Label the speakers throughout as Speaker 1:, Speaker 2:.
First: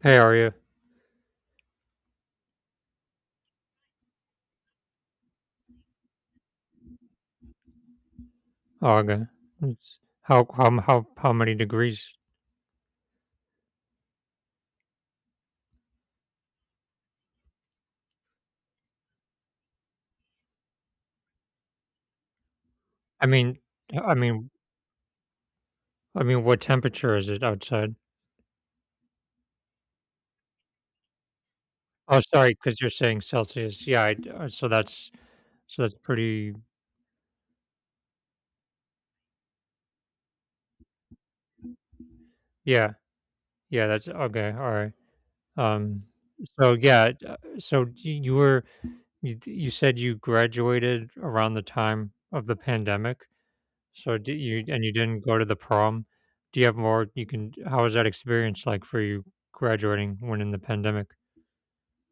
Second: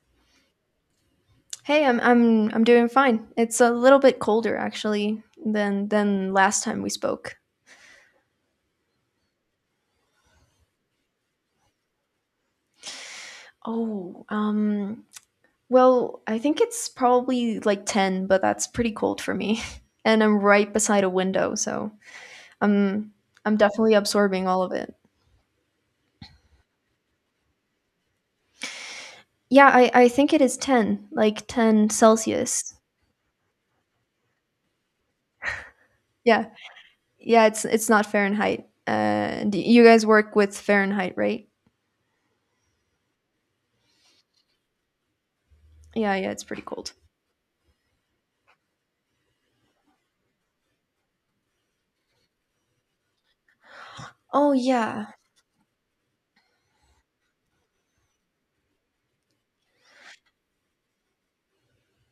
Speaker 1: Hey, are you?
Speaker 2: Hey, I'm doing fine. It's a little bit colder actually than last time we spoke.
Speaker 1: Oh, okay. It's- how many degrees?
Speaker 2: Oh, um well, I think it's probably like 10, but that's pretty cold for me. And I'm right beside a window, so I'm
Speaker 1: I
Speaker 2: I'm
Speaker 1: mean,
Speaker 2: definitely
Speaker 1: I
Speaker 2: absorbing
Speaker 1: mean,
Speaker 2: all of it.
Speaker 1: what temperature is it outside?
Speaker 2: Yeah, I think it is 10, like 10
Speaker 1: Oh, sorry,
Speaker 2: Celsius.
Speaker 1: because you're saying Celsius. Yeah, I, d- so that's
Speaker 2: Yeah.
Speaker 1: pretty.
Speaker 2: Yeah, it's not Fahrenheit. You guys work with Fahrenheit, right?
Speaker 1: Yeah, yeah, that's okay. All right. Um.
Speaker 2: Yeah, yeah, it's pretty
Speaker 1: So
Speaker 2: cold.
Speaker 1: yeah. So y- you were you said you graduated around the time of the pandemic. So did
Speaker 2: Oh
Speaker 1: you and you
Speaker 2: yeah.
Speaker 1: didn't go to the prom? Do you have more? You can. How was that experience like for you graduating when in the pandemic?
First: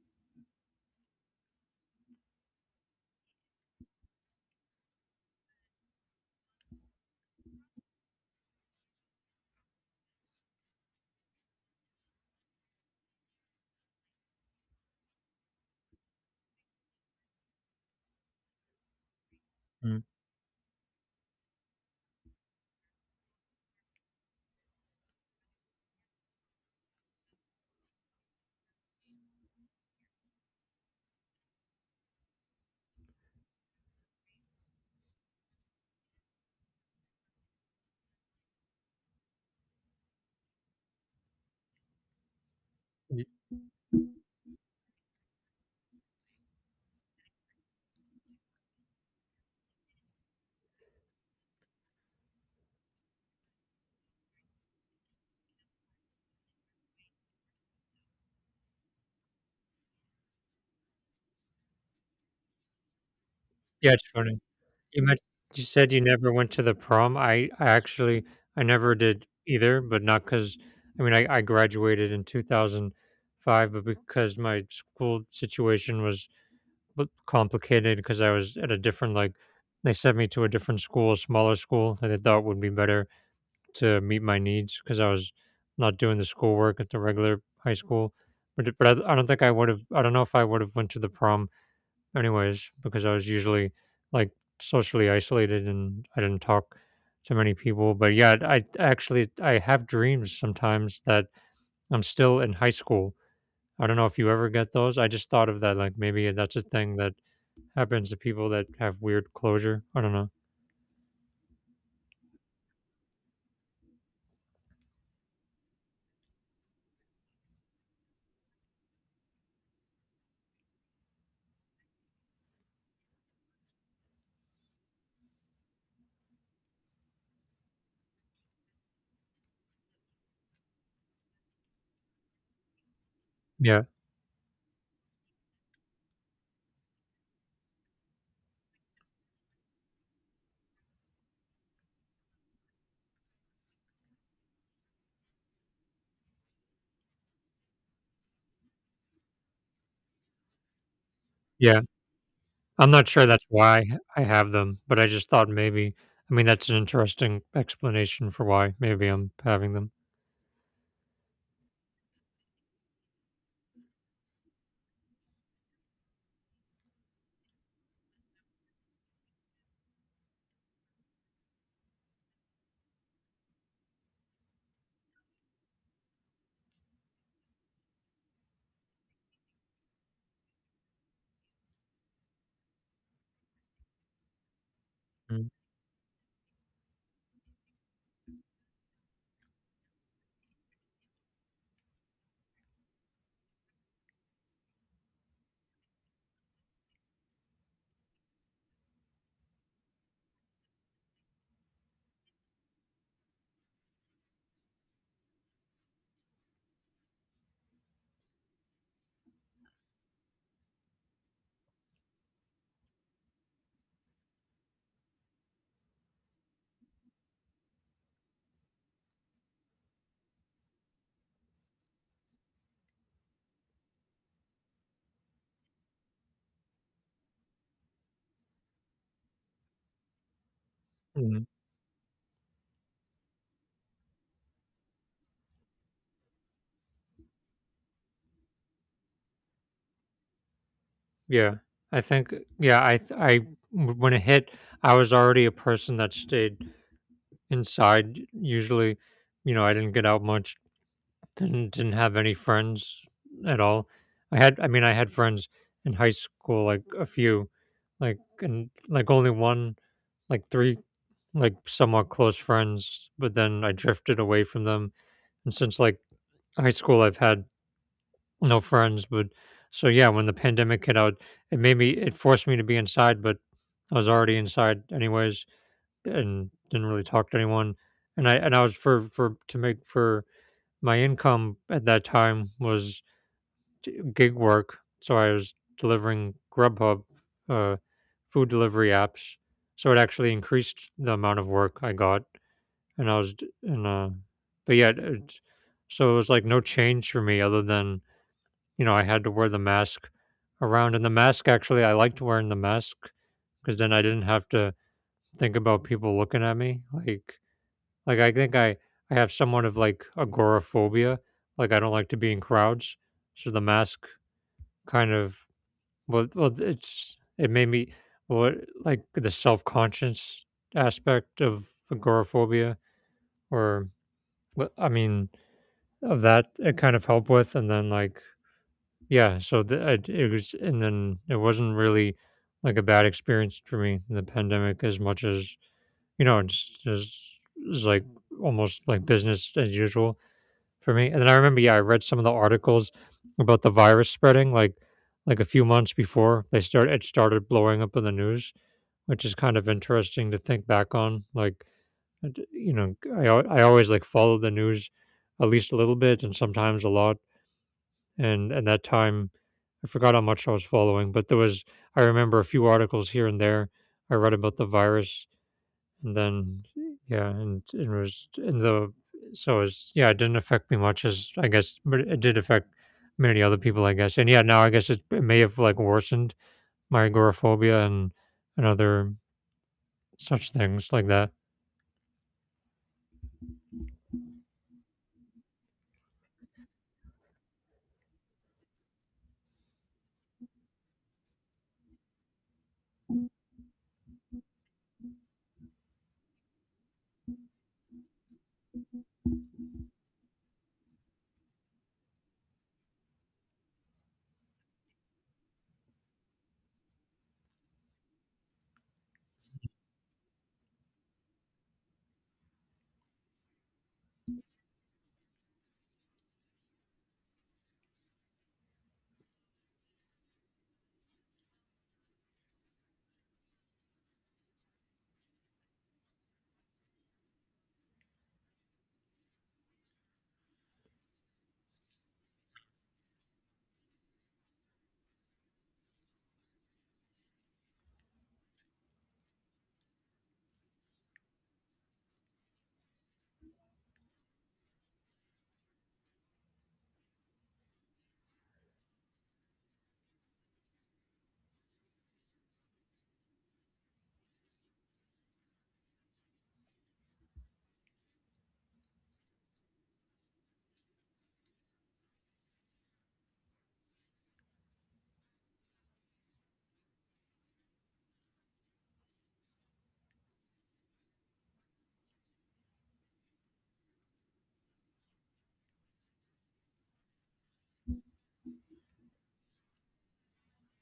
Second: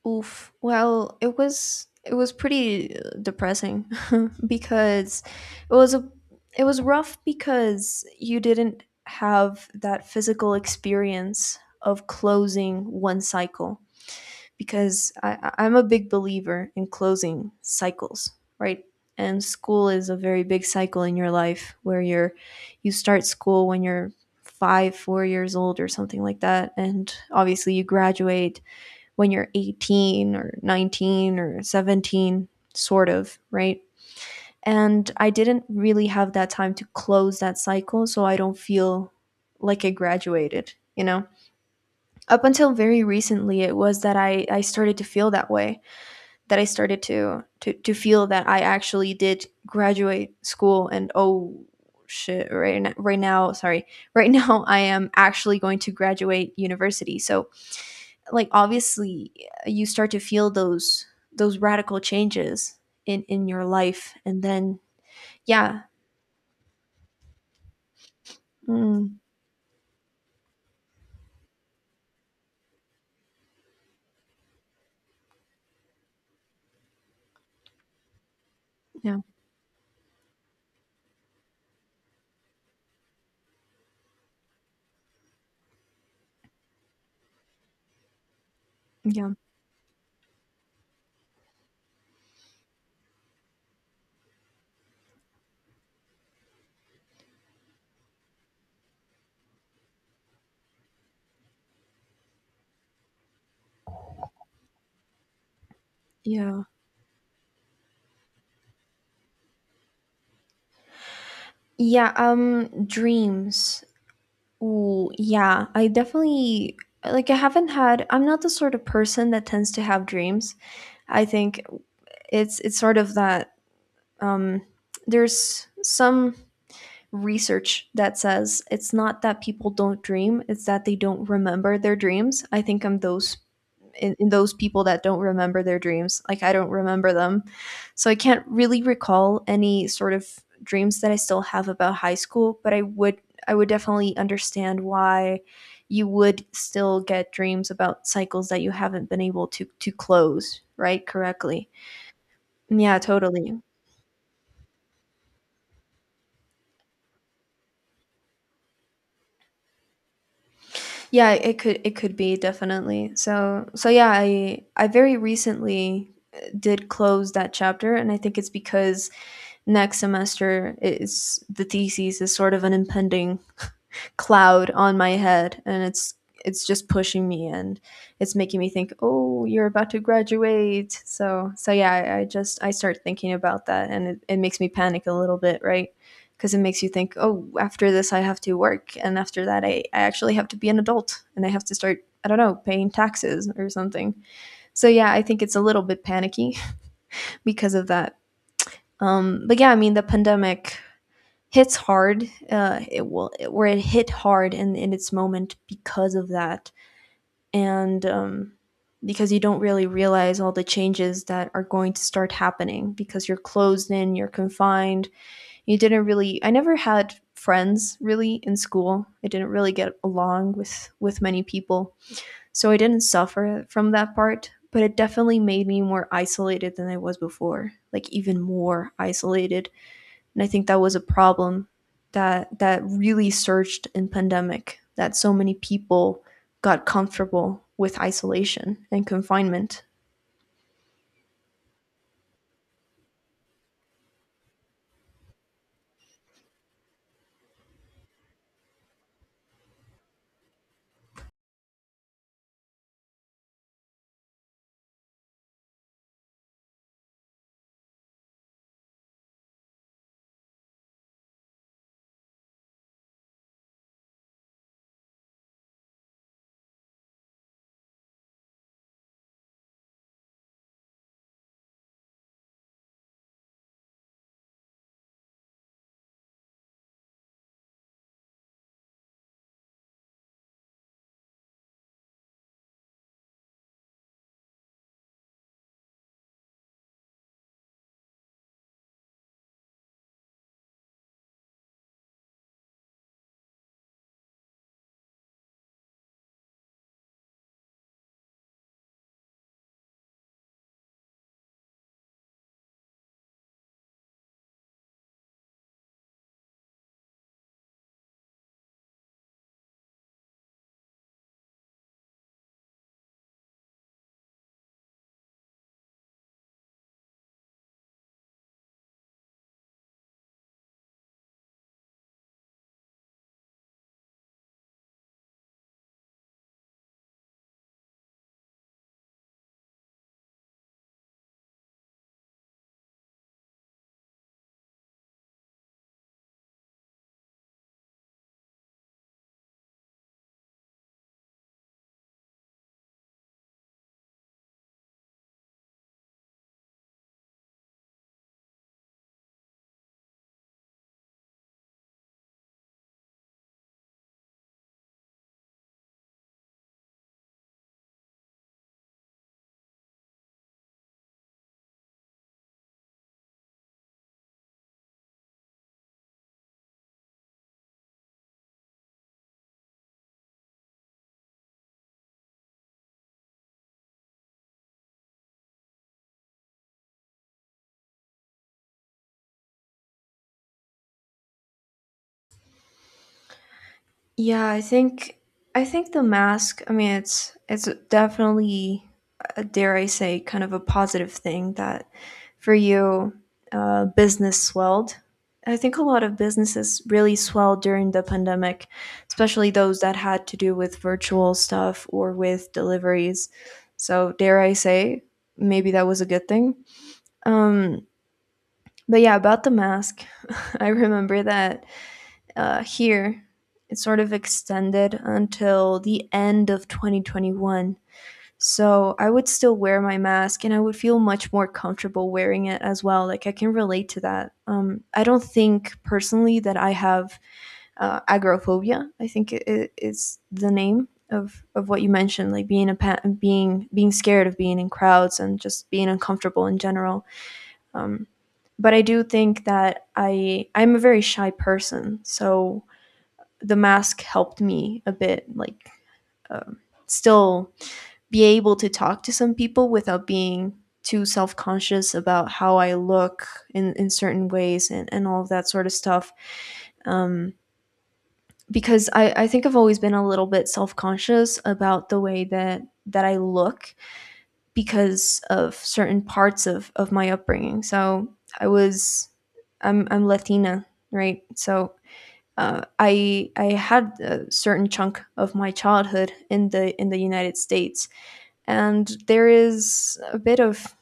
Speaker 2: Oof. Well, it was pretty depressing because it was a it was rough because you didn't have that physical experience of closing one cycle because I'm a big believer in closing cycles, right? And school
Speaker 1: Mm.
Speaker 2: is a very big cycle in your life where you start school when you're five, four years old or something like that, and obviously you graduate when you're 18 or 19 or 17, sort of, right? And I didn't really have that time to close that cycle, so I don't feel like I graduated, Up until very
Speaker 1: Y
Speaker 2: recently, it was that I started to feel that way, that I started to feel that I actually did graduate school. And oh shit, right now, sorry, right now I am actually going to graduate university. So like obviously you start to feel those radical changes in your
Speaker 1: Yeah, it's
Speaker 2: life.
Speaker 1: funny.
Speaker 2: And then
Speaker 1: You men you
Speaker 2: yeah,
Speaker 1: said you never went to the prom. I actually I never
Speaker 2: mm,
Speaker 1: did either, but not because I mean, I graduated in 2005, but because my school situation was b complicated because I was at a different,
Speaker 2: yeah,
Speaker 1: like they sent me to a different school, a smaller school that they thought would be better to meet my needs because I was not doing the schoolwork at the regular high school. But I don't
Speaker 2: yeah,
Speaker 1: think I would've I don't know if I would've went to the prom anyways because I was usually like socially isolated and I didn't talk to many people. But yeah, I actually I have dreams sometimes that I'm still in high school. I don't know if you ever get those. I just thought of that like maybe that's a
Speaker 2: yeah,
Speaker 1: thing that happens to people that have weird closure. I don't know.
Speaker 2: yeah, dreams. Ooh, yeah, I definitely like I haven't had I'm not the sort of person that tends to have dreams. I think it's sort of that um there's some research that says it's not that people don't dream, it's that they don't remember their dreams. I think I'm those
Speaker 1: Yeah.
Speaker 2: in those people that don't remember their dreams. Like I don't remember them. So I can't really recall any sort of dreams that I still have about high school, but I would definitely understand why you would still get dreams about cycles that you haven't been able to close, right? Correctly.
Speaker 1: Yeah. I'm
Speaker 2: Yeah,
Speaker 1: not sure that's
Speaker 2: totally.
Speaker 1: why I have them, but I just thought maybe I mean, that's an interesting explanation for why maybe I'm having them.
Speaker 2: Yeah, it could be definitely. So so yeah, I very recently did close that chapter, and I think it's because next semester is the thesis is sort of an impending cloud on my head, and it's just pushing me. And it's making me think, oh, you're about to graduate. So so yeah, I just I start thinking about that, and it makes me panic a little
Speaker 1: Mm,
Speaker 2: bit, right? Because it makes you think, oh, after this I have to work, and after that I actually have to be an adult, and I have to start, I don't know, paying taxes or something. So yeah, I think it's a little bit panicky because of that. But yeah, I mean, the pandemic hits hard. It will where it hit hard in its moment because of that, and because you don't really realize all the changes that are going to start happening because you're closed in, you're confined. You didn't really. I never had friends really in school. I didn't really get along with many people, so I didn't suffer from that part. But it definitely made me more isolated than I was before, like even more isolated. And I think that was a
Speaker 1: mhm,
Speaker 2: problem that really surged in pandemic, that so many people got comfortable with isolation and confinement.
Speaker 1: yeah. I think yeah, I th I w when it hit, I was already a person that stayed inside. Usually, you know, I didn't get out much. Didn't have any friends at all. I had friends in high school, like a few, like and like only one, like three like somewhat close friends, but then I drifted away from them. And since like high school I've had no friends, but so yeah, when the pandemic hit out, it made me it forced me to be inside, but I was already inside anyways and didn't really talk to anyone. And I was for to make for my income at that time was gig work, so I was delivering Grubhub uh, food delivery apps. So it actually increased the amount of work I got, and I was d- and but yeah, it, so it was like no change for me other than you know I had to wear the mask around, and the mask actually I liked wearing the mask because then I didn't have to think about people looking at me like I think I have somewhat of like agoraphobia. Like I don't like to be in crowds. So the mask kind of well, it's it made me well like the self conscious aspect of agoraphobia or I mean of that it kind of helped with and then like yeah so the, it was and then it wasn't really like a bad experience for me in the pandemic as much as you know it's just it's like almost like business as usual for me. And then I remember, yeah, I read some of the articles about the virus spreading, like a few months before they start it started blowing up in the news, which is kind of interesting to think back on. Like, you know, I always like follow the news at least a little bit, and sometimes a lot. And that time, I forgot how much I was following, but there was I remember a few articles here and there I read about the virus and then yeah, and it was in the so it's yeah, it didn't affect me much as I guess, but it did affect many other people, I guess. And yeah, now I guess it, it may have like worsened my agoraphobia and other such things like that.
Speaker 2: Yeah, I think the mask, I mean, it's definitely dare I say kind of a positive thing that for you business swelled. I think a lot of businesses really swelled during the pandemic, especially those that had to do with virtual stuff or with deliveries. So dare I say, maybe that was a good thing. Um, but yeah, about the mask, I remember that here it sort of extended until the end of 2021. So I would still wear my mask, and I would feel much more comfortable wearing it as well. Like I can relate to that. I don't think personally that I have agoraphobia. I think it's the name of what you mentioned, like being being scared of being in crowds and just being uncomfortable in general. Um, but I do think that I'm a very shy person, so the mask helped me a bit, like um, still be able to talk to some people without being too self conscious about how I look in certain ways, and all of that sort of stuff. Um, because I think I've always been a little bit self conscious about the way that I look because of certain parts of my upbringing. So I was, I'm Latina, right? So I had a certain chunk of my childhood in the United States, and there is a bit of,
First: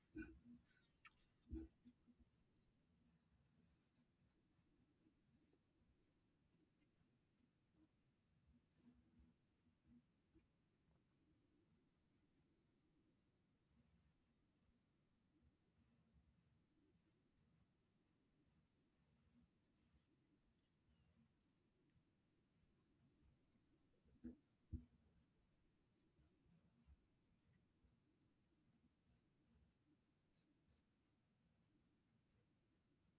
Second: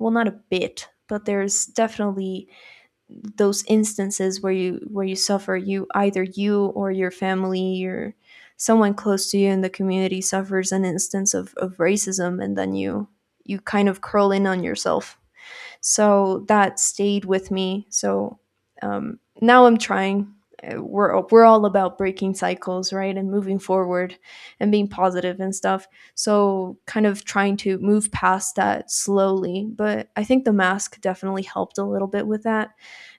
Speaker 2: well, not a bit, but there's definitely those instances where you suffer. You either you or your family or someone close to you in the community suffers an instance of racism, and then you kind of curl in on yourself, so that stayed with me. So now I'm trying. We're all about breaking cycles, right, and moving forward, and being positive and stuff. So kind of trying to move past that slowly. But I think the mask definitely helped a little bit with that,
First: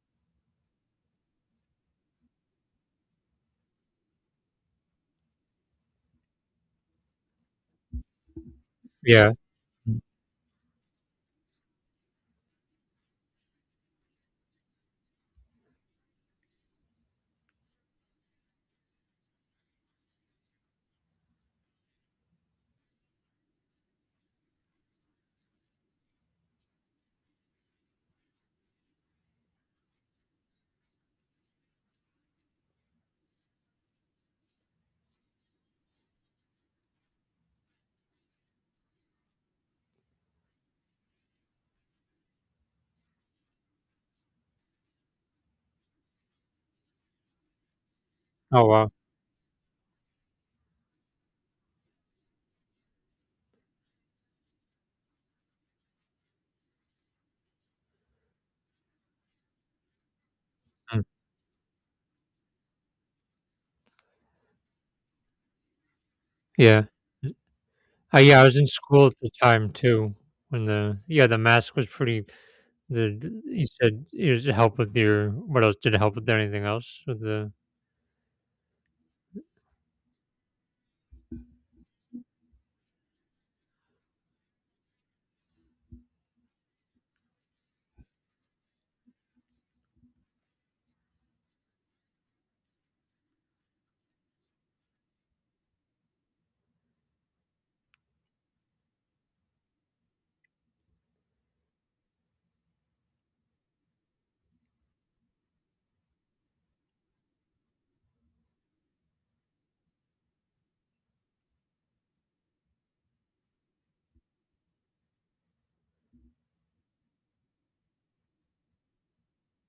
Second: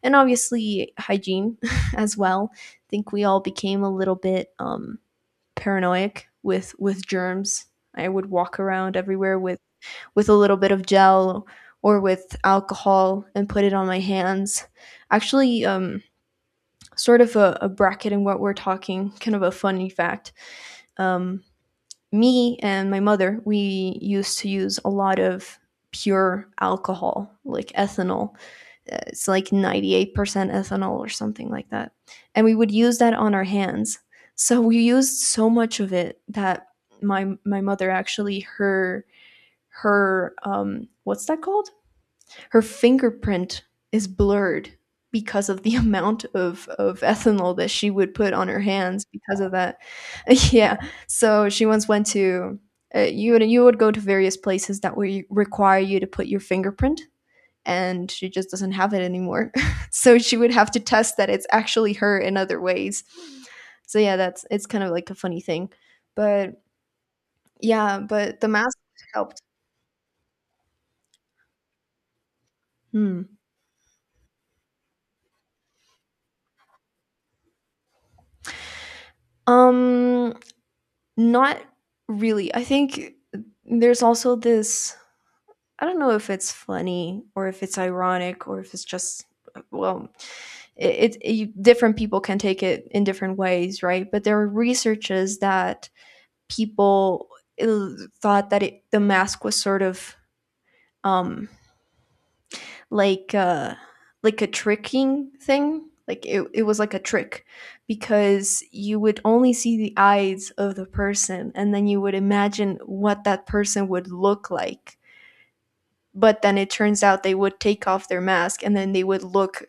Speaker 2: and obviously hygiene as well. I think we all became a little bit paranoid with germs. I would walk around
Speaker 1: Yeah.
Speaker 2: everywhere
Speaker 1: Mm.
Speaker 2: with a little bit of gel or with alcohol and put it on my hands. Actually, sort of a bracket in what we're talking, kind of a funny fact. Um, Me and my mother, we used to use a lot of pure alcohol, like ethanol. It's like 98% ethanol or something like that. And we would use that on our hands. So we used so much of it that my mother actually her her what's that called? Her fingerprint is blurred because of the amount of ethanol that she would put on her
Speaker 1: Oh wow.
Speaker 2: hands because of that. Yeah. So she once went to you would go to various places that would require you to put your fingerprint, and she just doesn't have it anymore. So she would have to
Speaker 1: Mm.
Speaker 2: test that it's actually her in other ways. So yeah, that's it's kind of like a funny thing. But
Speaker 1: Yeah.
Speaker 2: yeah, but
Speaker 1: Yeah, I
Speaker 2: the
Speaker 1: was in
Speaker 2: mask
Speaker 1: school at the
Speaker 2: helped.
Speaker 1: time too. When the yeah, the mask was pretty. The
Speaker 2: Hmm.
Speaker 1: the- you said it was to help with your what else? Did it help with anything else? With the
Speaker 2: Um Not really. I think there's also this, I don't know if it's funny or if it's ironic or if it's just, well, it you, different people can take it in different ways, right? But there are researches that people uh, thought that the mask was sort of um like uh like a tricking thing, like it was like a trick because you would only see the eyes of the person and then you would imagine what that person would look like, but then it turns out they would take off their mask and then they would look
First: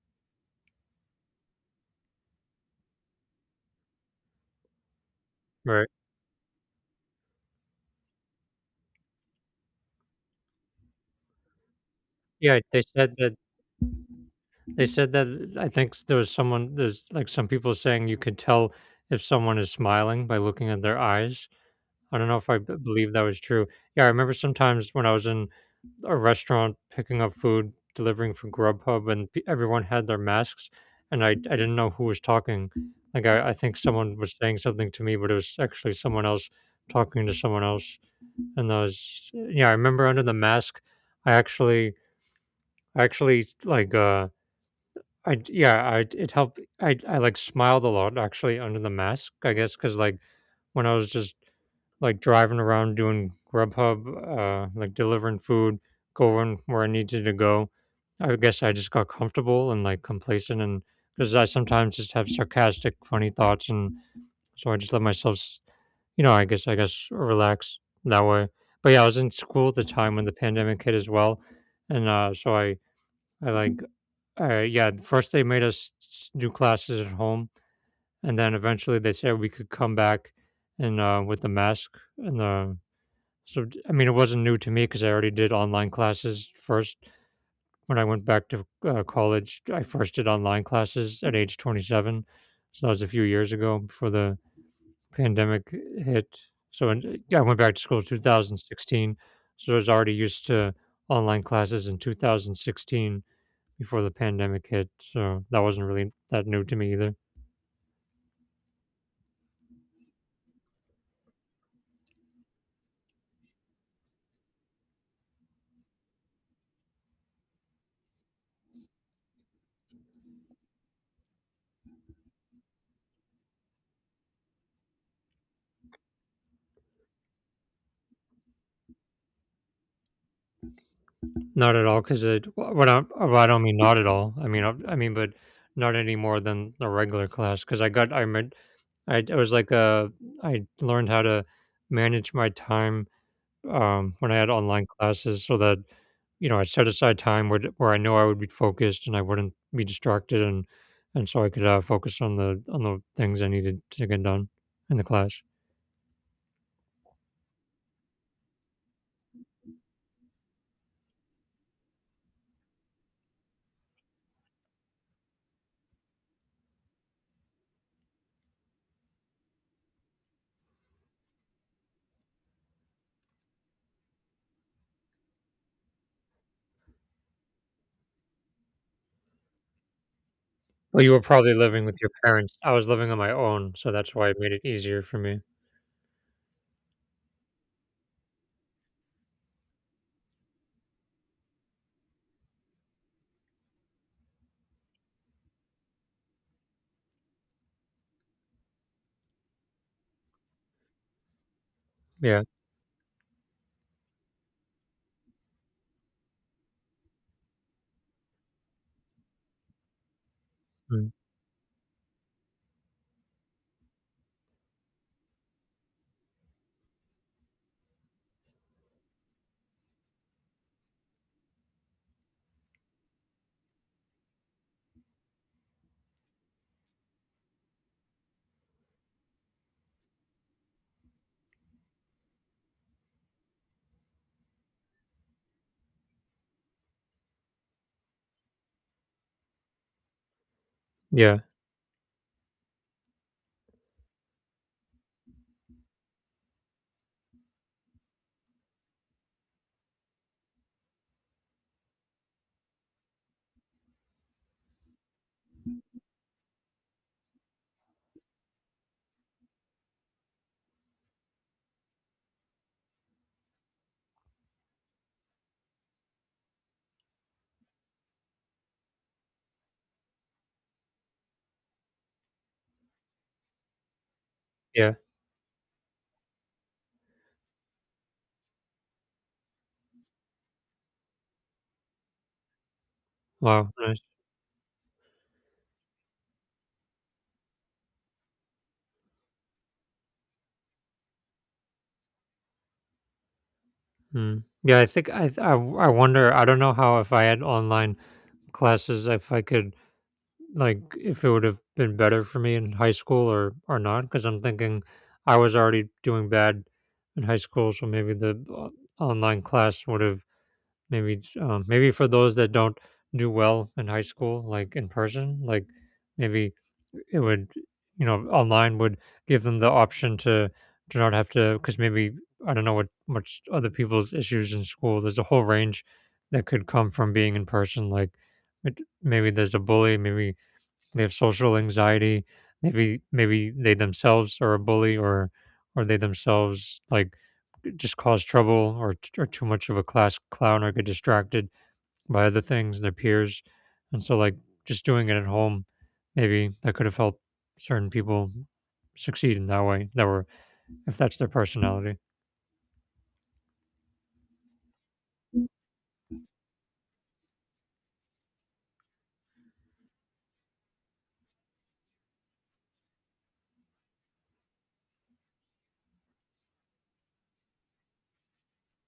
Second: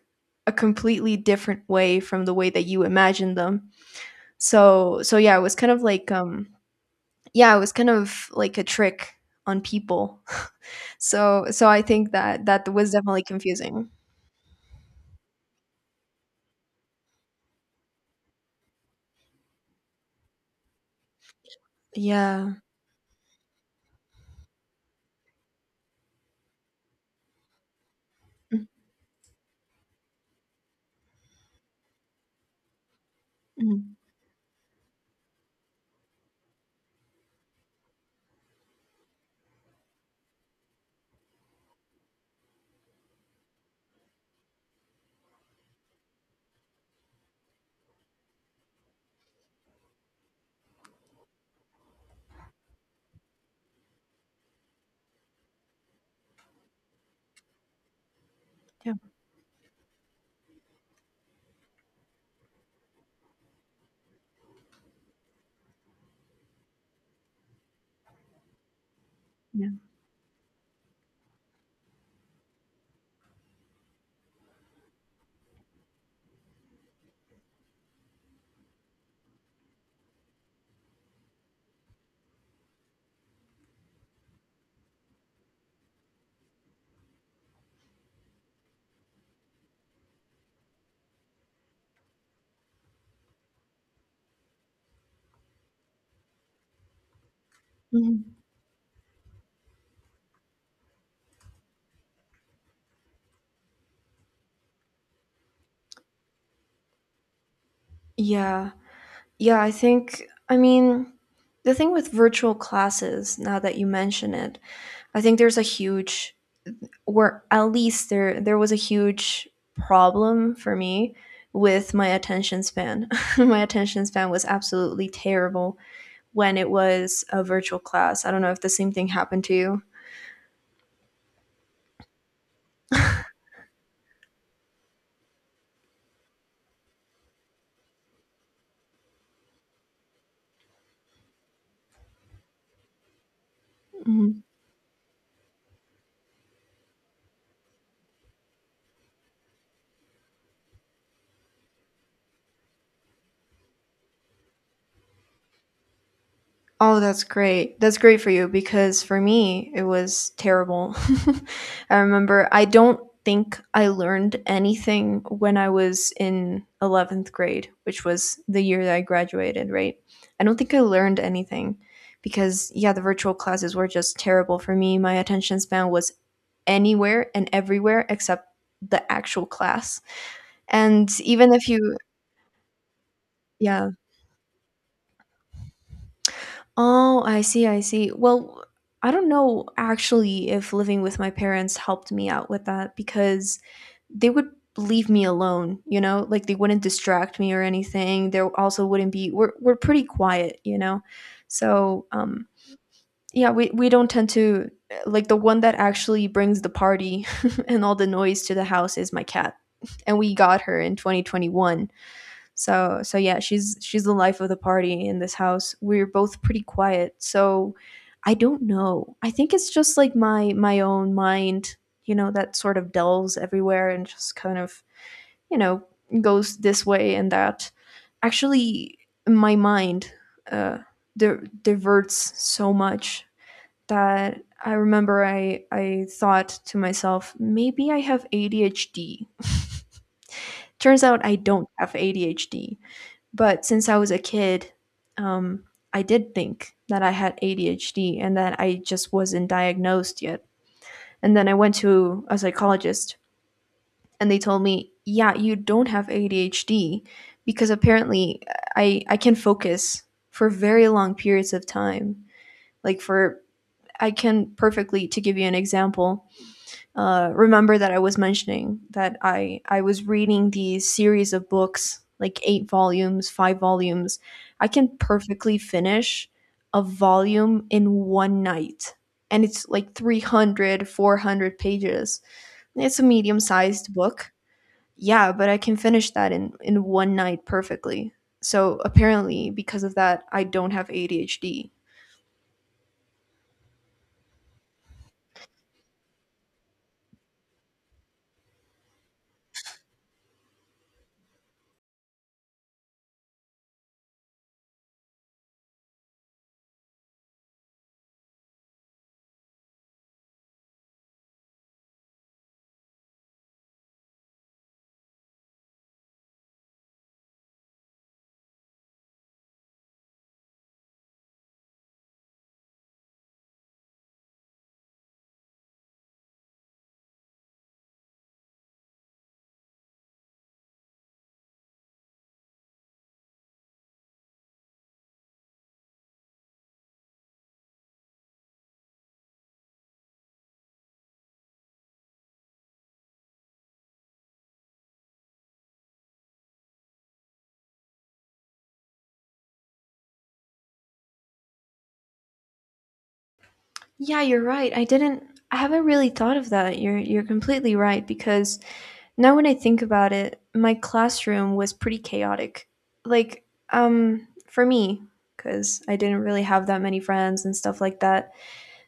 Speaker 2: a completely different way from the way that you imagined them. So so yeah, it was kind of
Speaker 1: right?
Speaker 2: like yeah, it was kind of like a trick on people. So so I think that
Speaker 1: Yeah,
Speaker 2: that
Speaker 1: they
Speaker 2: was
Speaker 1: said
Speaker 2: definitely
Speaker 1: that
Speaker 2: confusing.
Speaker 1: I think there was someone, there's like some people saying you could tell if someone is smiling by looking at their eyes. I don't know if
Speaker 2: Yeah.
Speaker 1: believe that was true. Yeah, I remember sometimes when I was in a restaurant picking up food, delivering for Grubhub, and everyone had their masks, and I didn't know who was talking. Like, I think
Speaker 2: Mhm.
Speaker 1: someone was saying something to me, but it was actually someone else talking to someone else. And I was, yeah, I remember under the mask, I actually, I actually like, I d yeah, I it helped like, smiled a lot actually under the mask, I guess because like, when I was just, like, driving around doing Grubhub, like, delivering food, going where I needed to go, I guess I just
Speaker 2: Yeah,
Speaker 1: got comfortable and, like, complacent and because I sometimes just have sarcastic, funny thoughts, and so I just let myself s you know, I guess relax that way. But, yeah, I was in school
Speaker 2: yeah.
Speaker 1: at the time when the pandemic hit as well, and, so like, yeah, first they made us do classes at home, and then eventually they said we could come back and with the mask and the. So I mean, it wasn't new to me because I already did online classes first. When I went back to college, I first did online classes at age 27, so that was a few years ago before the pandemic hit. So and, yeah, I went back to school in
Speaker 2: Mhm.
Speaker 1: 2016, so I was already used to online classes in 2016 before the pandemic hit, so that wasn't really that new to me either.
Speaker 2: Yeah. Yeah, I think I mean, the thing with virtual classes, now that you mention it, I think there's a huge, or at least there was a huge problem for me with my attention span. My attention span was absolutely terrible when it was a virtual class. I don't know if the same thing happened to
Speaker 1: Not at all, because it. What I, well, I don't mean not at all. I mean, but not any more than a regular class. Because I got, I meant, I it was like I learned how to manage my time when I
Speaker 2: you.
Speaker 1: had online classes so that, you know, I set aside time where, where I know I would be focused and I wouldn't be distracted and so I could focus on the things I needed to get done in the class.
Speaker 2: Oh, that's great. That's great for you, because for me, it was terrible. I remember I don't think I learned anything when I was in 11th grade, which was the year that I graduated, right? I don't think I learned anything because, yeah, the virtual classes were just terrible for me. My attention span was anywhere and everywhere except the actual class.
Speaker 1: Well,
Speaker 2: And
Speaker 1: you were
Speaker 2: even
Speaker 1: probably
Speaker 2: if
Speaker 1: living
Speaker 2: you,
Speaker 1: with your parents. I was living on my own, so
Speaker 2: yeah.
Speaker 1: that's why it made it easier for me.
Speaker 2: Oh, I see, I see. Well, I don't know actually if living with my parents helped me out with that because they would leave me alone, you know? Like they wouldn't distract me or anything. There also wouldn't be we're pretty quiet, you know? So,
Speaker 1: Yeah.
Speaker 2: yeah, we don't tend to like the one that actually brings the party and all the noise to the house is my cat. And we got her in
Speaker 1: Mm.
Speaker 2: 2021. So so yeah, she's the life of the party in this house. We're both pretty quiet. So I don't know. I think it's just like my own mind, that sort of delves everywhere and just kind of, you know, goes this way and that. Actually, my mind uh diverts so much that I remember I thought to myself, maybe I have ADHD. Turns out I
Speaker 1: Yeah,
Speaker 2: don't have ADHD, but since I was a kid, um, I did think that I had ADHD and that I just wasn't diagnosed yet. And then I went to a psychologist and they told me, yeah, you don't have ADHD because apparently I can focus for very long periods of time. Like, I can perfectly, to give you an example, remember that I was mentioning that I was reading these series of books, like eight volumes, five volumes. I can
Speaker 1: yeah.
Speaker 2: perfectly finish a volume in one night. And it's like 300, 400 pages. It's a medium
Speaker 1: Wow,
Speaker 2: sized
Speaker 1: nice.
Speaker 2: book. Yeah, but I can finish that in one night perfectly. So apparently, because of that, I don't have ADHD.
Speaker 1: Mm. Yeah, I wonder, I don't know how if I had online classes if I could like if it would have been better for me in high school or not because I'm thinking I was already doing bad in high school, so maybe the online class would have maybe maybe for those that don't do well in high school like in person like maybe it would you know online would give them the option to not have to because maybe I don't know what much other people's issues in school there's a whole range that could come from being in person like it, maybe there's a bully maybe they have social anxiety maybe they themselves are a bully or they themselves like just cause trouble or or too much of a class clown or get distracted by other things, their peers. And so like just doing it at home, maybe that could have helped certain people succeed in that way. That were if that's their personality.
Speaker 2: Yeah, you're right. I haven't really thought of that. You're completely right, because now when I think about it, my classroom was pretty chaotic. Like, for me, because I didn't really have that many friends and stuff like that,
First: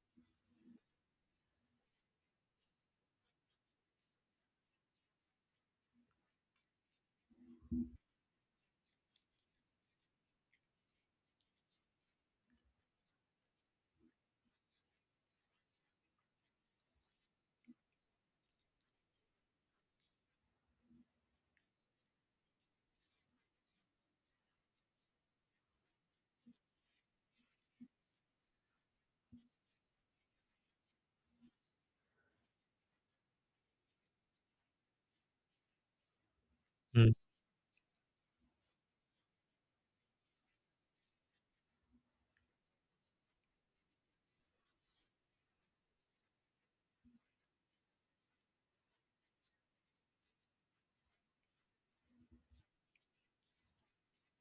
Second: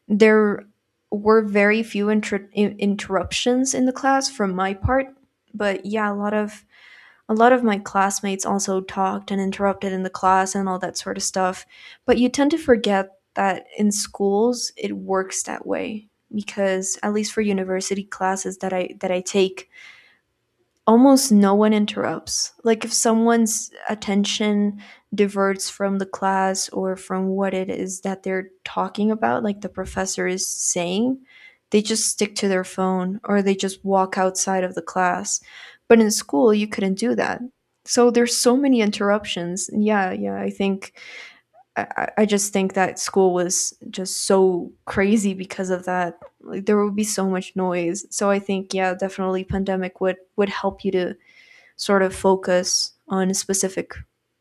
Speaker 2: there were very few interruptions in the class from my part. But yeah, a lot of my classmates also talked and interrupted in the class and all that sort of stuff. But you tend to forget that in schools it works that way, because at least for university classes that I take, almost no one interrupts. Like, if someone's attention diverts from the class or from what it is that they're talking about, like the professor is saying, they just stick to their phone or they just walk outside of the class. But in school, you couldn't
Speaker 1: Mm,
Speaker 2: do that. So there's so many interruptions. Yeah, yeah. I think just think that school was just so crazy because of that. Like, there would be so much noise. So I think, yeah, definitely pandemic would help you to sort of focus on specific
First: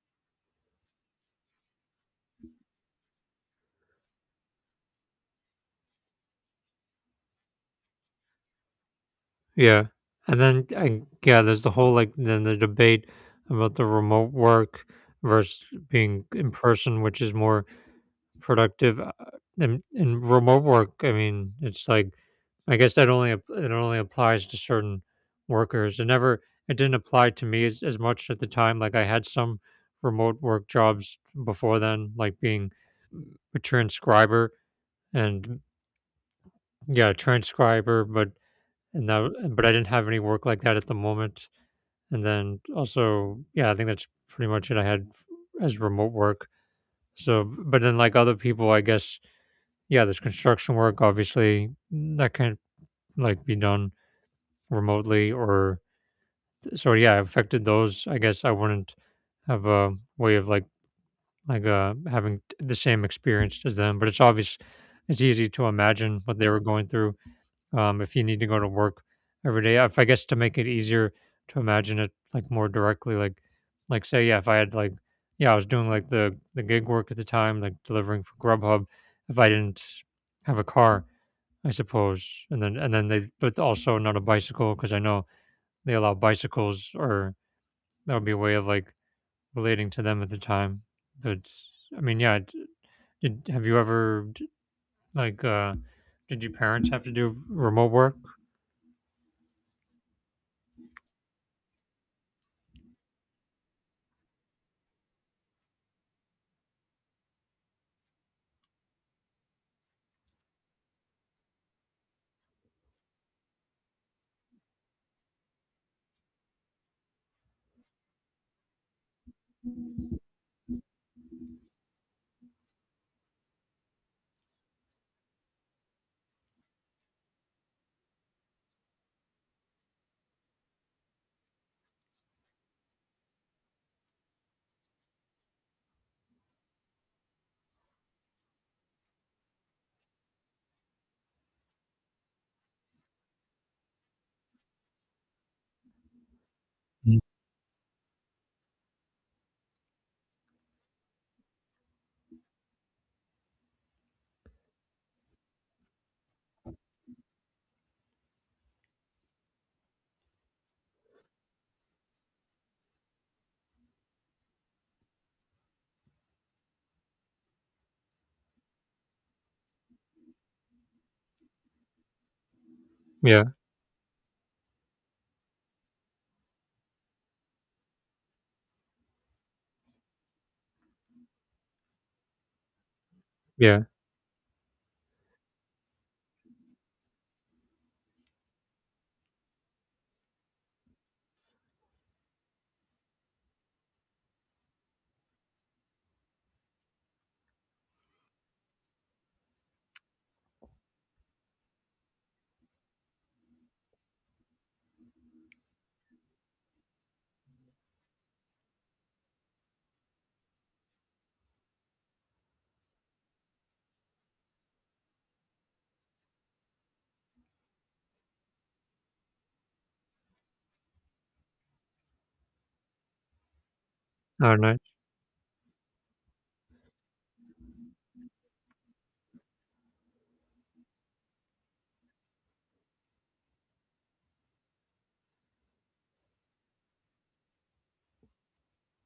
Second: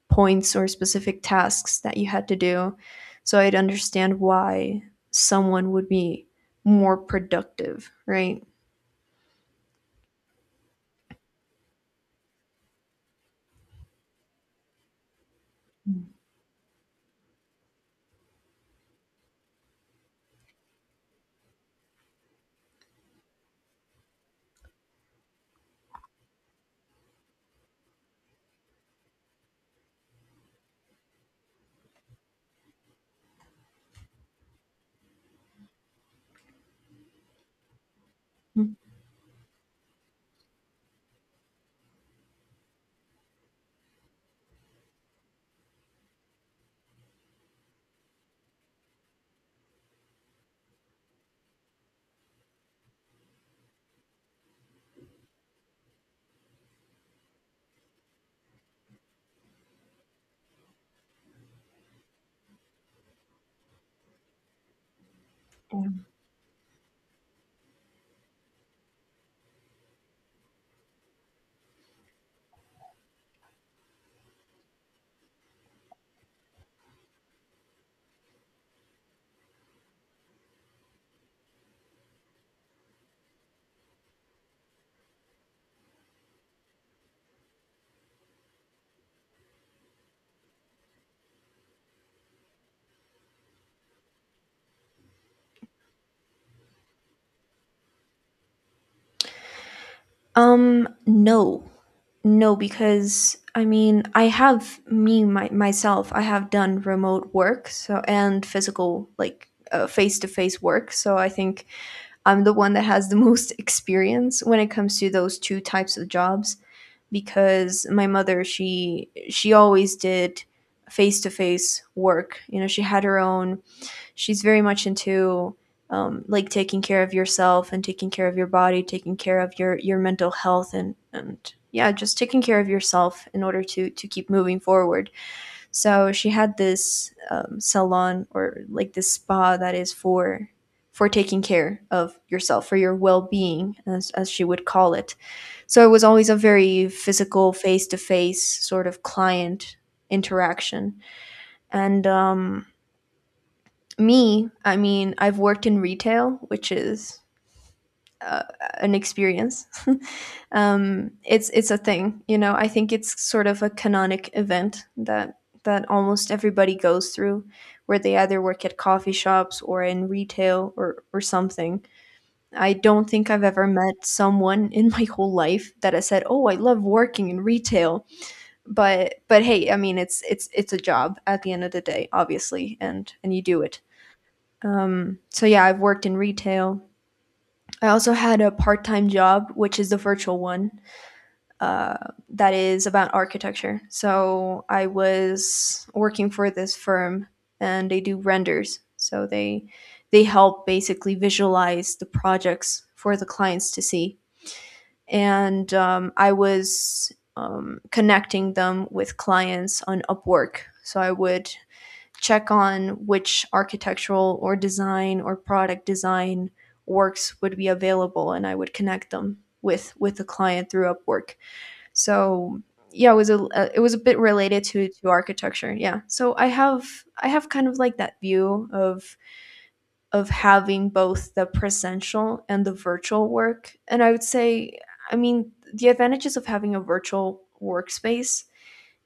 Speaker 2: points or specific tasks that you had to do. So I'd understand why someone would be more productive, right?
Speaker 1: yeah. And then I, yeah, there's the whole like then the debate about the remote work versus being in person, which is more productive. In remote work, I mean, it's like I guess that only it only applies to certain workers. It never it didn't apply to me as much at the time. Like I had some remote work jobs before then, like being a transcriber and yeah, a transcriber, but and that but I didn't have any work like that at the moment. And then also, yeah, I think that's pretty much it I had as remote work. So but then like other people, I guess, yeah, there's construction work obviously that can't like be done remotely or so yeah, it affected those. I guess I wouldn't have a way of like having the same experience as them. But it's obvious, it's easy to imagine what they were going through. If you need to go to work every day, if I guess to make it easier to imagine it like more directly, like say yeah, if I had like yeah, I was doing like the gig work at the time, like delivering for Grubhub. If I didn't have a car, I suppose, and then they but also not a bicycle because I know they allow bicycles or that would be a way of like relating to them at the time. But I mean, yeah. Have you ever like uh did your parents have to do remote work?
Speaker 2: No. No, because I mean, I have myself. I have done remote work, so, and physical, like face to face work. So I think I'm the one that has the most experience when it comes to those two types of jobs, because my mother she always did face to face work. She had her own. She's very much into like, taking care of yourself and taking care of your body, taking care of your mental health, and yeah, just taking care of yourself in order to keep moving forward. So she had this salon, or like this spa that is for taking care of yourself, for your well-being, as she would call it, so it was always a very
Speaker 1: Mm.
Speaker 2: physical, face to face sort of client interaction. And me, I mean, I've worked in retail, which is, uh, an experience. It's a thing. I think it's sort of a canonic event that almost everybody goes through, where they either work at coffee shops or in retail, or something. I don't think I've
Speaker 1: Yeah,
Speaker 2: ever met someone in my whole life that has said, "Oh, I love working in retail." But hey, I mean, it's it's a job at the end of the day, obviously, and you do it.
Speaker 1: yeah.
Speaker 2: So, yeah, I've worked in retail. I also had a part-time job, which is the virtual one, uh that is about architecture. So I was working for this firm and they do renders, so they help basically visualize the projects for the clients to see. And I was connecting them with clients on Upwork. So I would check on which architectural or design or product design works would be available, and I would connect them with the client through Upwork. So, yeah, it was a bit
Speaker 1: Oh,
Speaker 2: related
Speaker 1: nice.
Speaker 2: to architecture. Yeah, so I have kind of like that view of having both the presential and the virtual work. And I would say, I mean, the advantages of having a virtual workspace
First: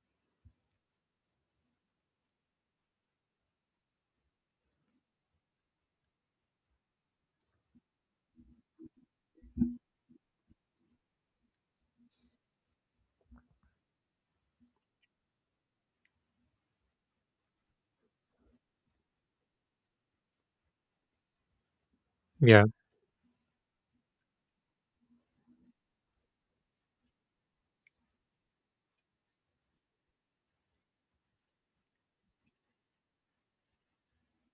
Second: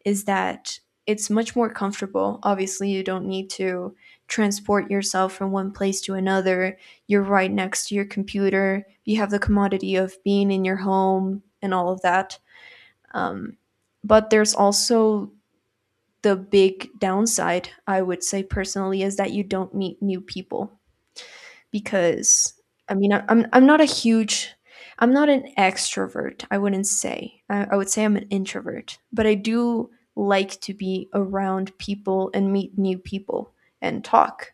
Speaker 2: is that it's much more comfortable. Obviously, you don't need to transport yourself from one place to another. You're right next to your computer. You have the commodity of being in your home and all of that. Um, but there's also the big downside, I would say personally, is that you don't meet new people, because
Speaker 1: Yeah.
Speaker 2: I mean, I'm not an extrovert. I wouldn't say, I would say I'm an introvert, but I do like to be around people and meet new people and talk,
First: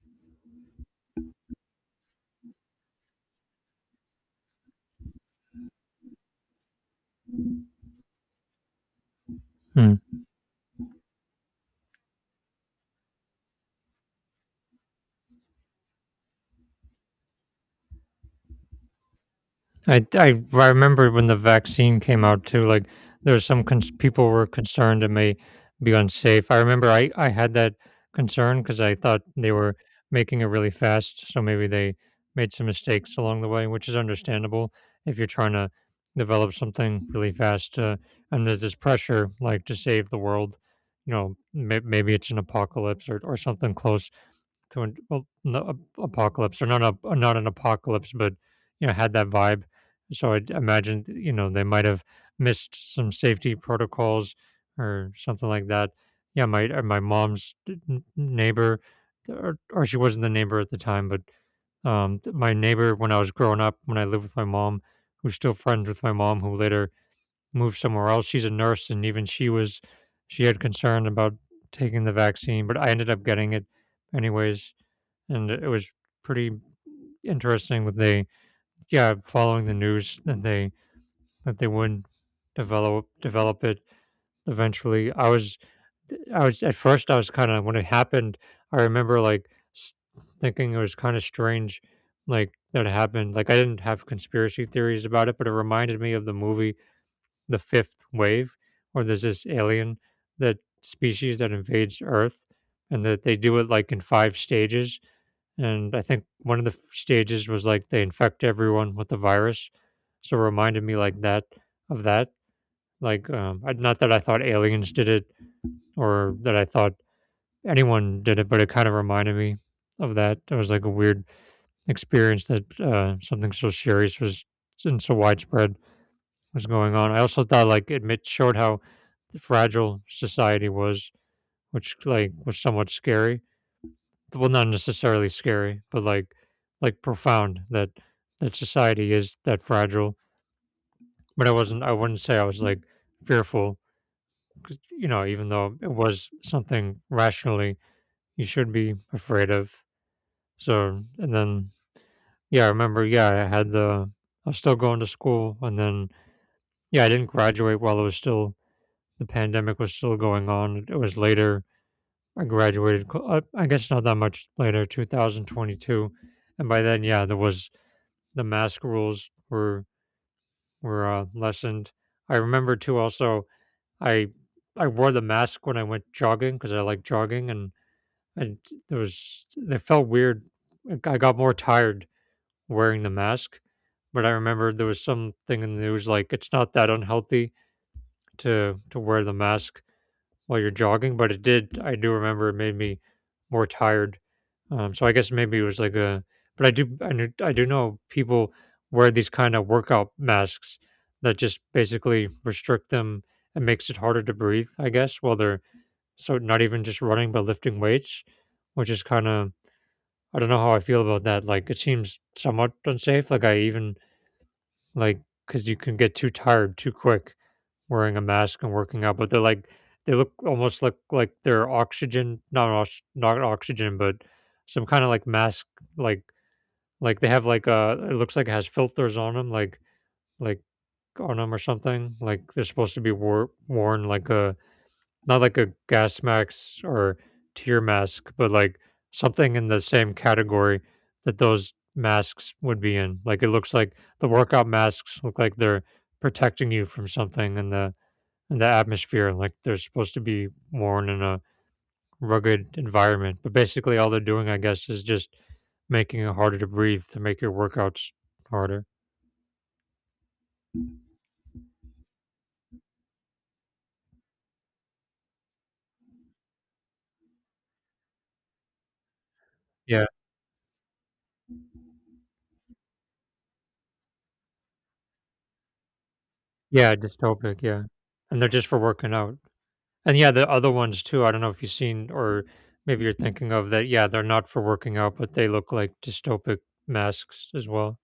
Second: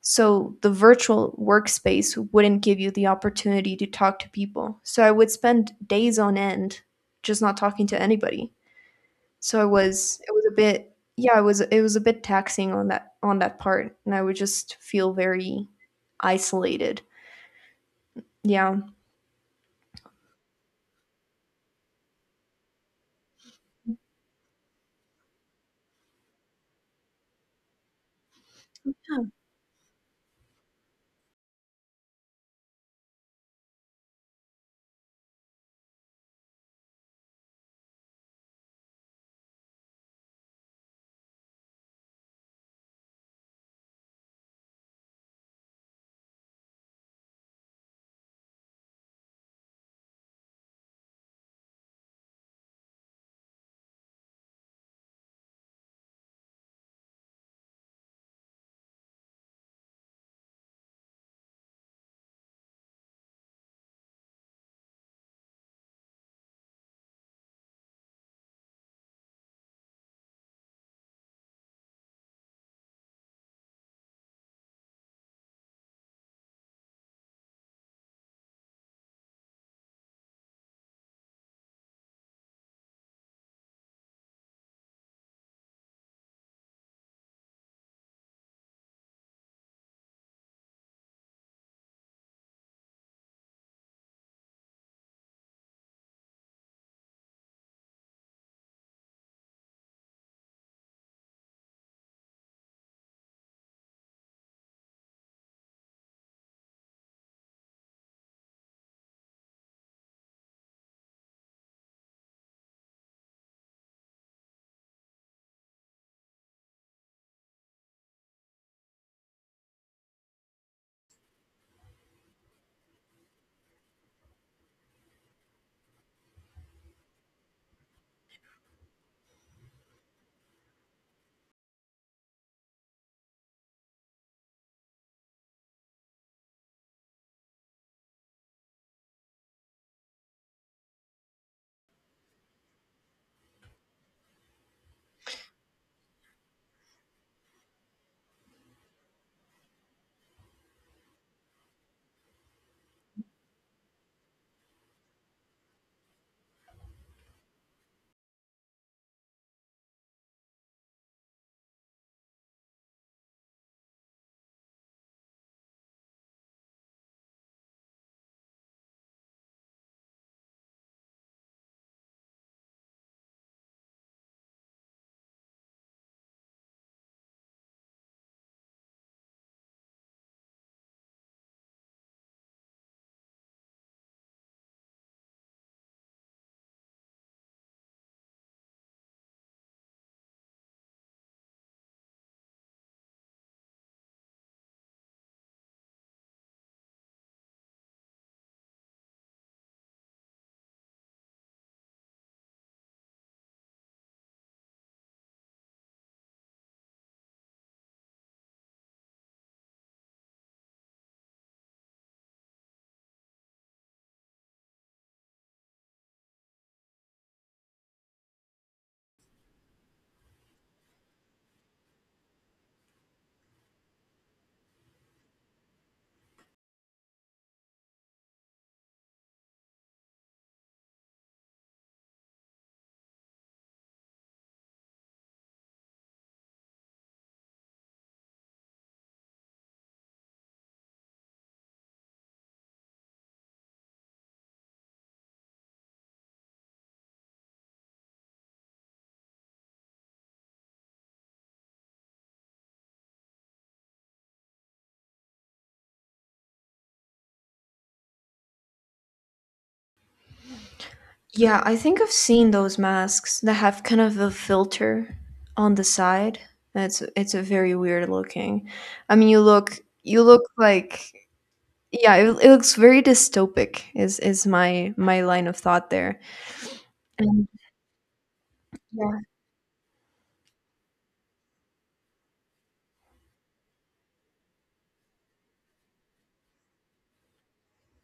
Speaker 2: so the virtual workspace wouldn't give you the opportunity to talk to people, so I would spend days on end just not talking to anybody. So it
Speaker 1: Hmm.
Speaker 2: was it was a bit, yeah, it was a bit taxing on that part, and I would just feel very isolated. Yeah.
Speaker 1: I remember when the vaccine came out too. Like there was people were concerned it may be unsafe. I remember I had that concern because I thought they were making it really fast, so maybe they made some mistakes along the way, which is understandable if you're trying to develop something really fast. And there's this pressure, like to save the world. You know, maybe it's an apocalypse or something close to an well, no, a apocalypse or not a not an apocalypse, but you know, had that vibe. So I imagine, you know, they might have missed some safety protocols or something like that. Yeah, my my mom's neighbor, or she wasn't the neighbor at the time, but my neighbor when I was growing up, when I lived with my mom, who's still friends with my mom, who later moved somewhere else. She's a nurse, and even she had concern about taking the vaccine, but I ended up getting it anyways and it was pretty interesting that they, yeah, following the news that they would develop it eventually. I was at first I was kind of when it happened. I remember s- thinking it was kind of strange, like that it happened. Like I didn't have conspiracy theories about it, but it reminded me of the movie The Fifth Wave, where there's this alien that species that invades Earth, and that they do it like in five stages, and I think one of the stages was like they infect everyone with the virus. So it reminded me like that of that. Like, not that I thought aliens did it or that I thought anyone did it, but it kind of reminded me of that. It was like a weird experience that something so serious was and so widespread was going on. I also thought like it showed how fragile society was, which like was somewhat scary, well not necessarily scary but like profound that that society is that fragile, but I wasn't I wouldn't say I was like fearful 'cause, you know, even though it was something rationally you should be afraid of. So and then yeah I remember, yeah I had the I was still going to school and then yeah I didn't graduate while it was still, the pandemic was still going on, it was later I graduated I guess not that much later 2022, and by then yeah there was, the mask rules were lessened. I remember too. Also, I I wore the mask when I went jogging because I like jogging, and it was it felt weird. Like, I got more tired wearing the mask, but I remember there was something in the news like it's not that unhealthy to wear the mask while you're jogging, but it did I do remember it made me more tired. So I guess maybe it was like a, but I do I do know people wear these kind of workout masks that just basically restrict them and makes it harder to breathe, I guess, while they're, so not even just running but lifting weights, which is kind of, I don't know how I feel about that. Like it seems somewhat unsafe. Like I even like, because you can get too tired too quick wearing a mask and working out, but they're like they look almost look like they're oxygen not not oxygen but some kind of like mask, like like they have like it looks like it has filters on them like on them or something, like they're supposed to be worn like a, not like a gas mask or tear mask, but like something in the same category that those masks would be in. Like it looks like the workout masks look like they're protecting you from something in the atmosphere, like they're supposed to be worn in a rugged environment. But basically, all they're doing, I guess, is just making it harder to breathe to make your workouts harder.
Speaker 2: Yeah, I think I've seen those masks that have kind of a filter on the side. It's a very weird looking. I mean, you look,
Speaker 1: Yeah,
Speaker 2: like, yeah, it looks very dystopic, is my line of thought there.
Speaker 1: yeah,
Speaker 2: And
Speaker 1: dystopic. Yeah, and they're just for working
Speaker 2: yeah.
Speaker 1: out. And yeah, the other ones too. I don't know if you've seen, or maybe you're thinking of that. Yeah, they're not for working out, but they look like dystopic masks as well.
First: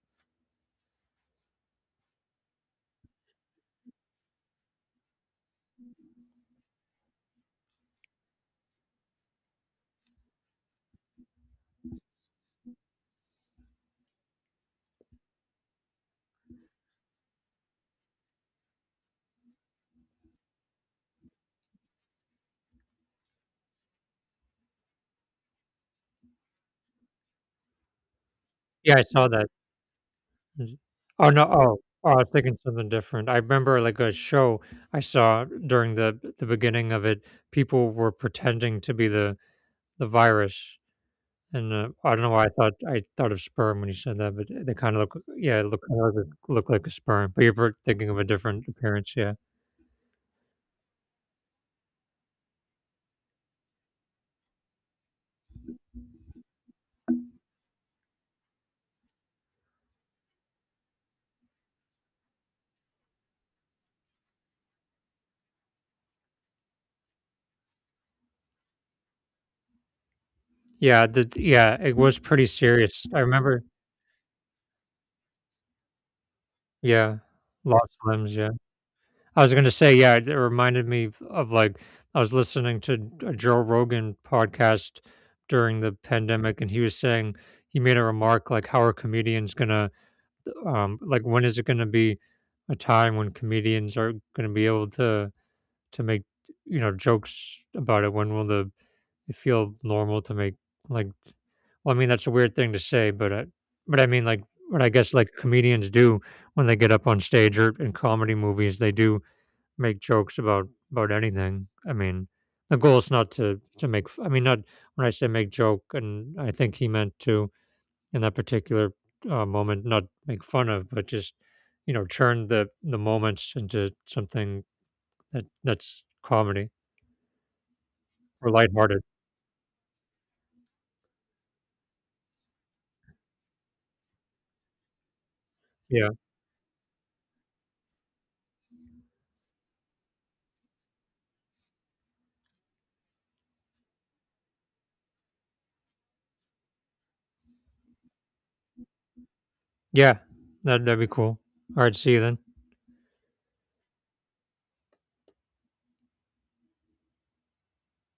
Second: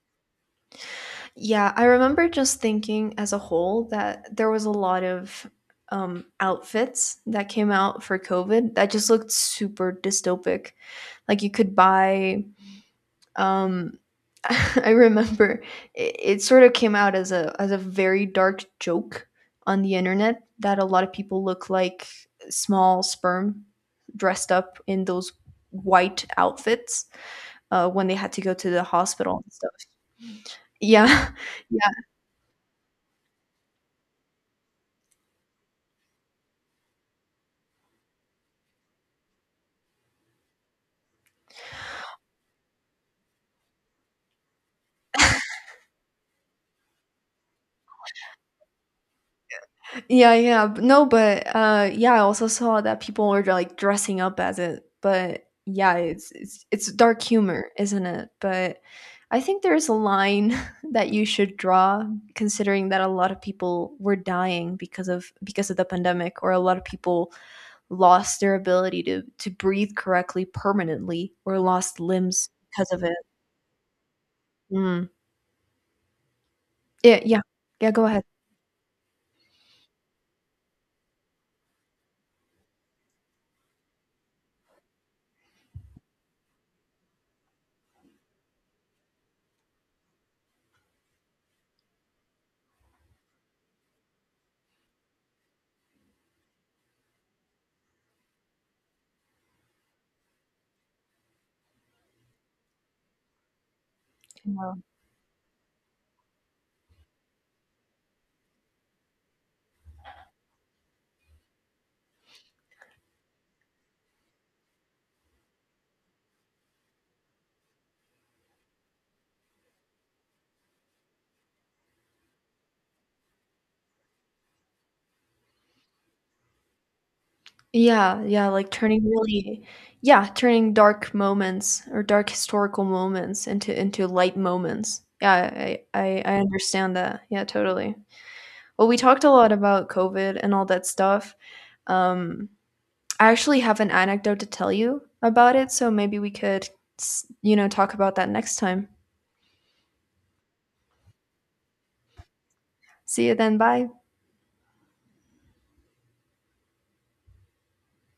Speaker 2: Yeah, I remember just thinking, as a whole, that there was a lot of outfits that came out for COVID that just looked super dystopic. Like, you could buy. Um, I remember it sort of came out as a, as a very dark joke on the internet, that a lot of people look like small sperm dressed up in those white outfits, when they had to go to the
Speaker 1: Yeah, I saw
Speaker 2: hospital
Speaker 1: that.
Speaker 2: and stuff.
Speaker 1: Mhm. Oh
Speaker 2: Yeah,
Speaker 1: no! Oh, oh, I was thinking something different. I remember like a show I saw during the beginning of it. People were pretending to be the virus, and I don't know why I thought of sperm when you said that, but they kind of look yeah look look like a sperm. But you're thinking of a different appearance, yeah.
Speaker 2: Yeah, yeah. No, but yeah, I also saw that people were like dressing up as it. But yeah, it's dark humor, isn't it? But I think there's a line that you should draw, considering that a lot of people were dying because of the pandemic, or a lot of people lost their ability to breathe correctly
Speaker 1: Yeah, the
Speaker 2: permanently, or
Speaker 1: yeah, it
Speaker 2: lost
Speaker 1: was pretty
Speaker 2: limbs because of
Speaker 1: serious.
Speaker 2: it.
Speaker 1: I remember
Speaker 2: Mm.
Speaker 1: yeah,
Speaker 2: Yeah, yeah. Yeah,
Speaker 1: lost
Speaker 2: go
Speaker 1: limbs, yeah. I was gonna say, yeah, it reminded me of, like, I was listening to a Joe Rogan podcast during the pandemic, and he was saying he made a remark like, "How are comedians gonna, like, when is it gonna be a time when comedians are gonna be able to make you know jokes about it, when will the it feel normal to make like, well I mean that's a weird thing to say but I mean like what
Speaker 2: ahead.
Speaker 1: I guess like comedians do when they get up on stage or in comedy movies, they do make jokes about anything. I mean the goal is not to to make I mean not, when I say make joke and I think he meant to in that particular moment not make fun of but just you know turn the moments into something that that's comedy
Speaker 2: Yeah, yeah,
Speaker 1: or
Speaker 2: like
Speaker 1: lighthearted.
Speaker 2: turning really yeah, turning dark moments, or dark historical moments into light moments. Yeah, I
Speaker 1: Yeah.
Speaker 2: I, I understand that. Yeah, totally. Well, we talked a lot about COVID and all that stuff. Um, I actually have an anecdote to tell you about it, so maybe we could, talk about that next time.
Speaker 1: Yeah. That'd be cool. Alright, see you then.
Speaker 2: See you then. Bye.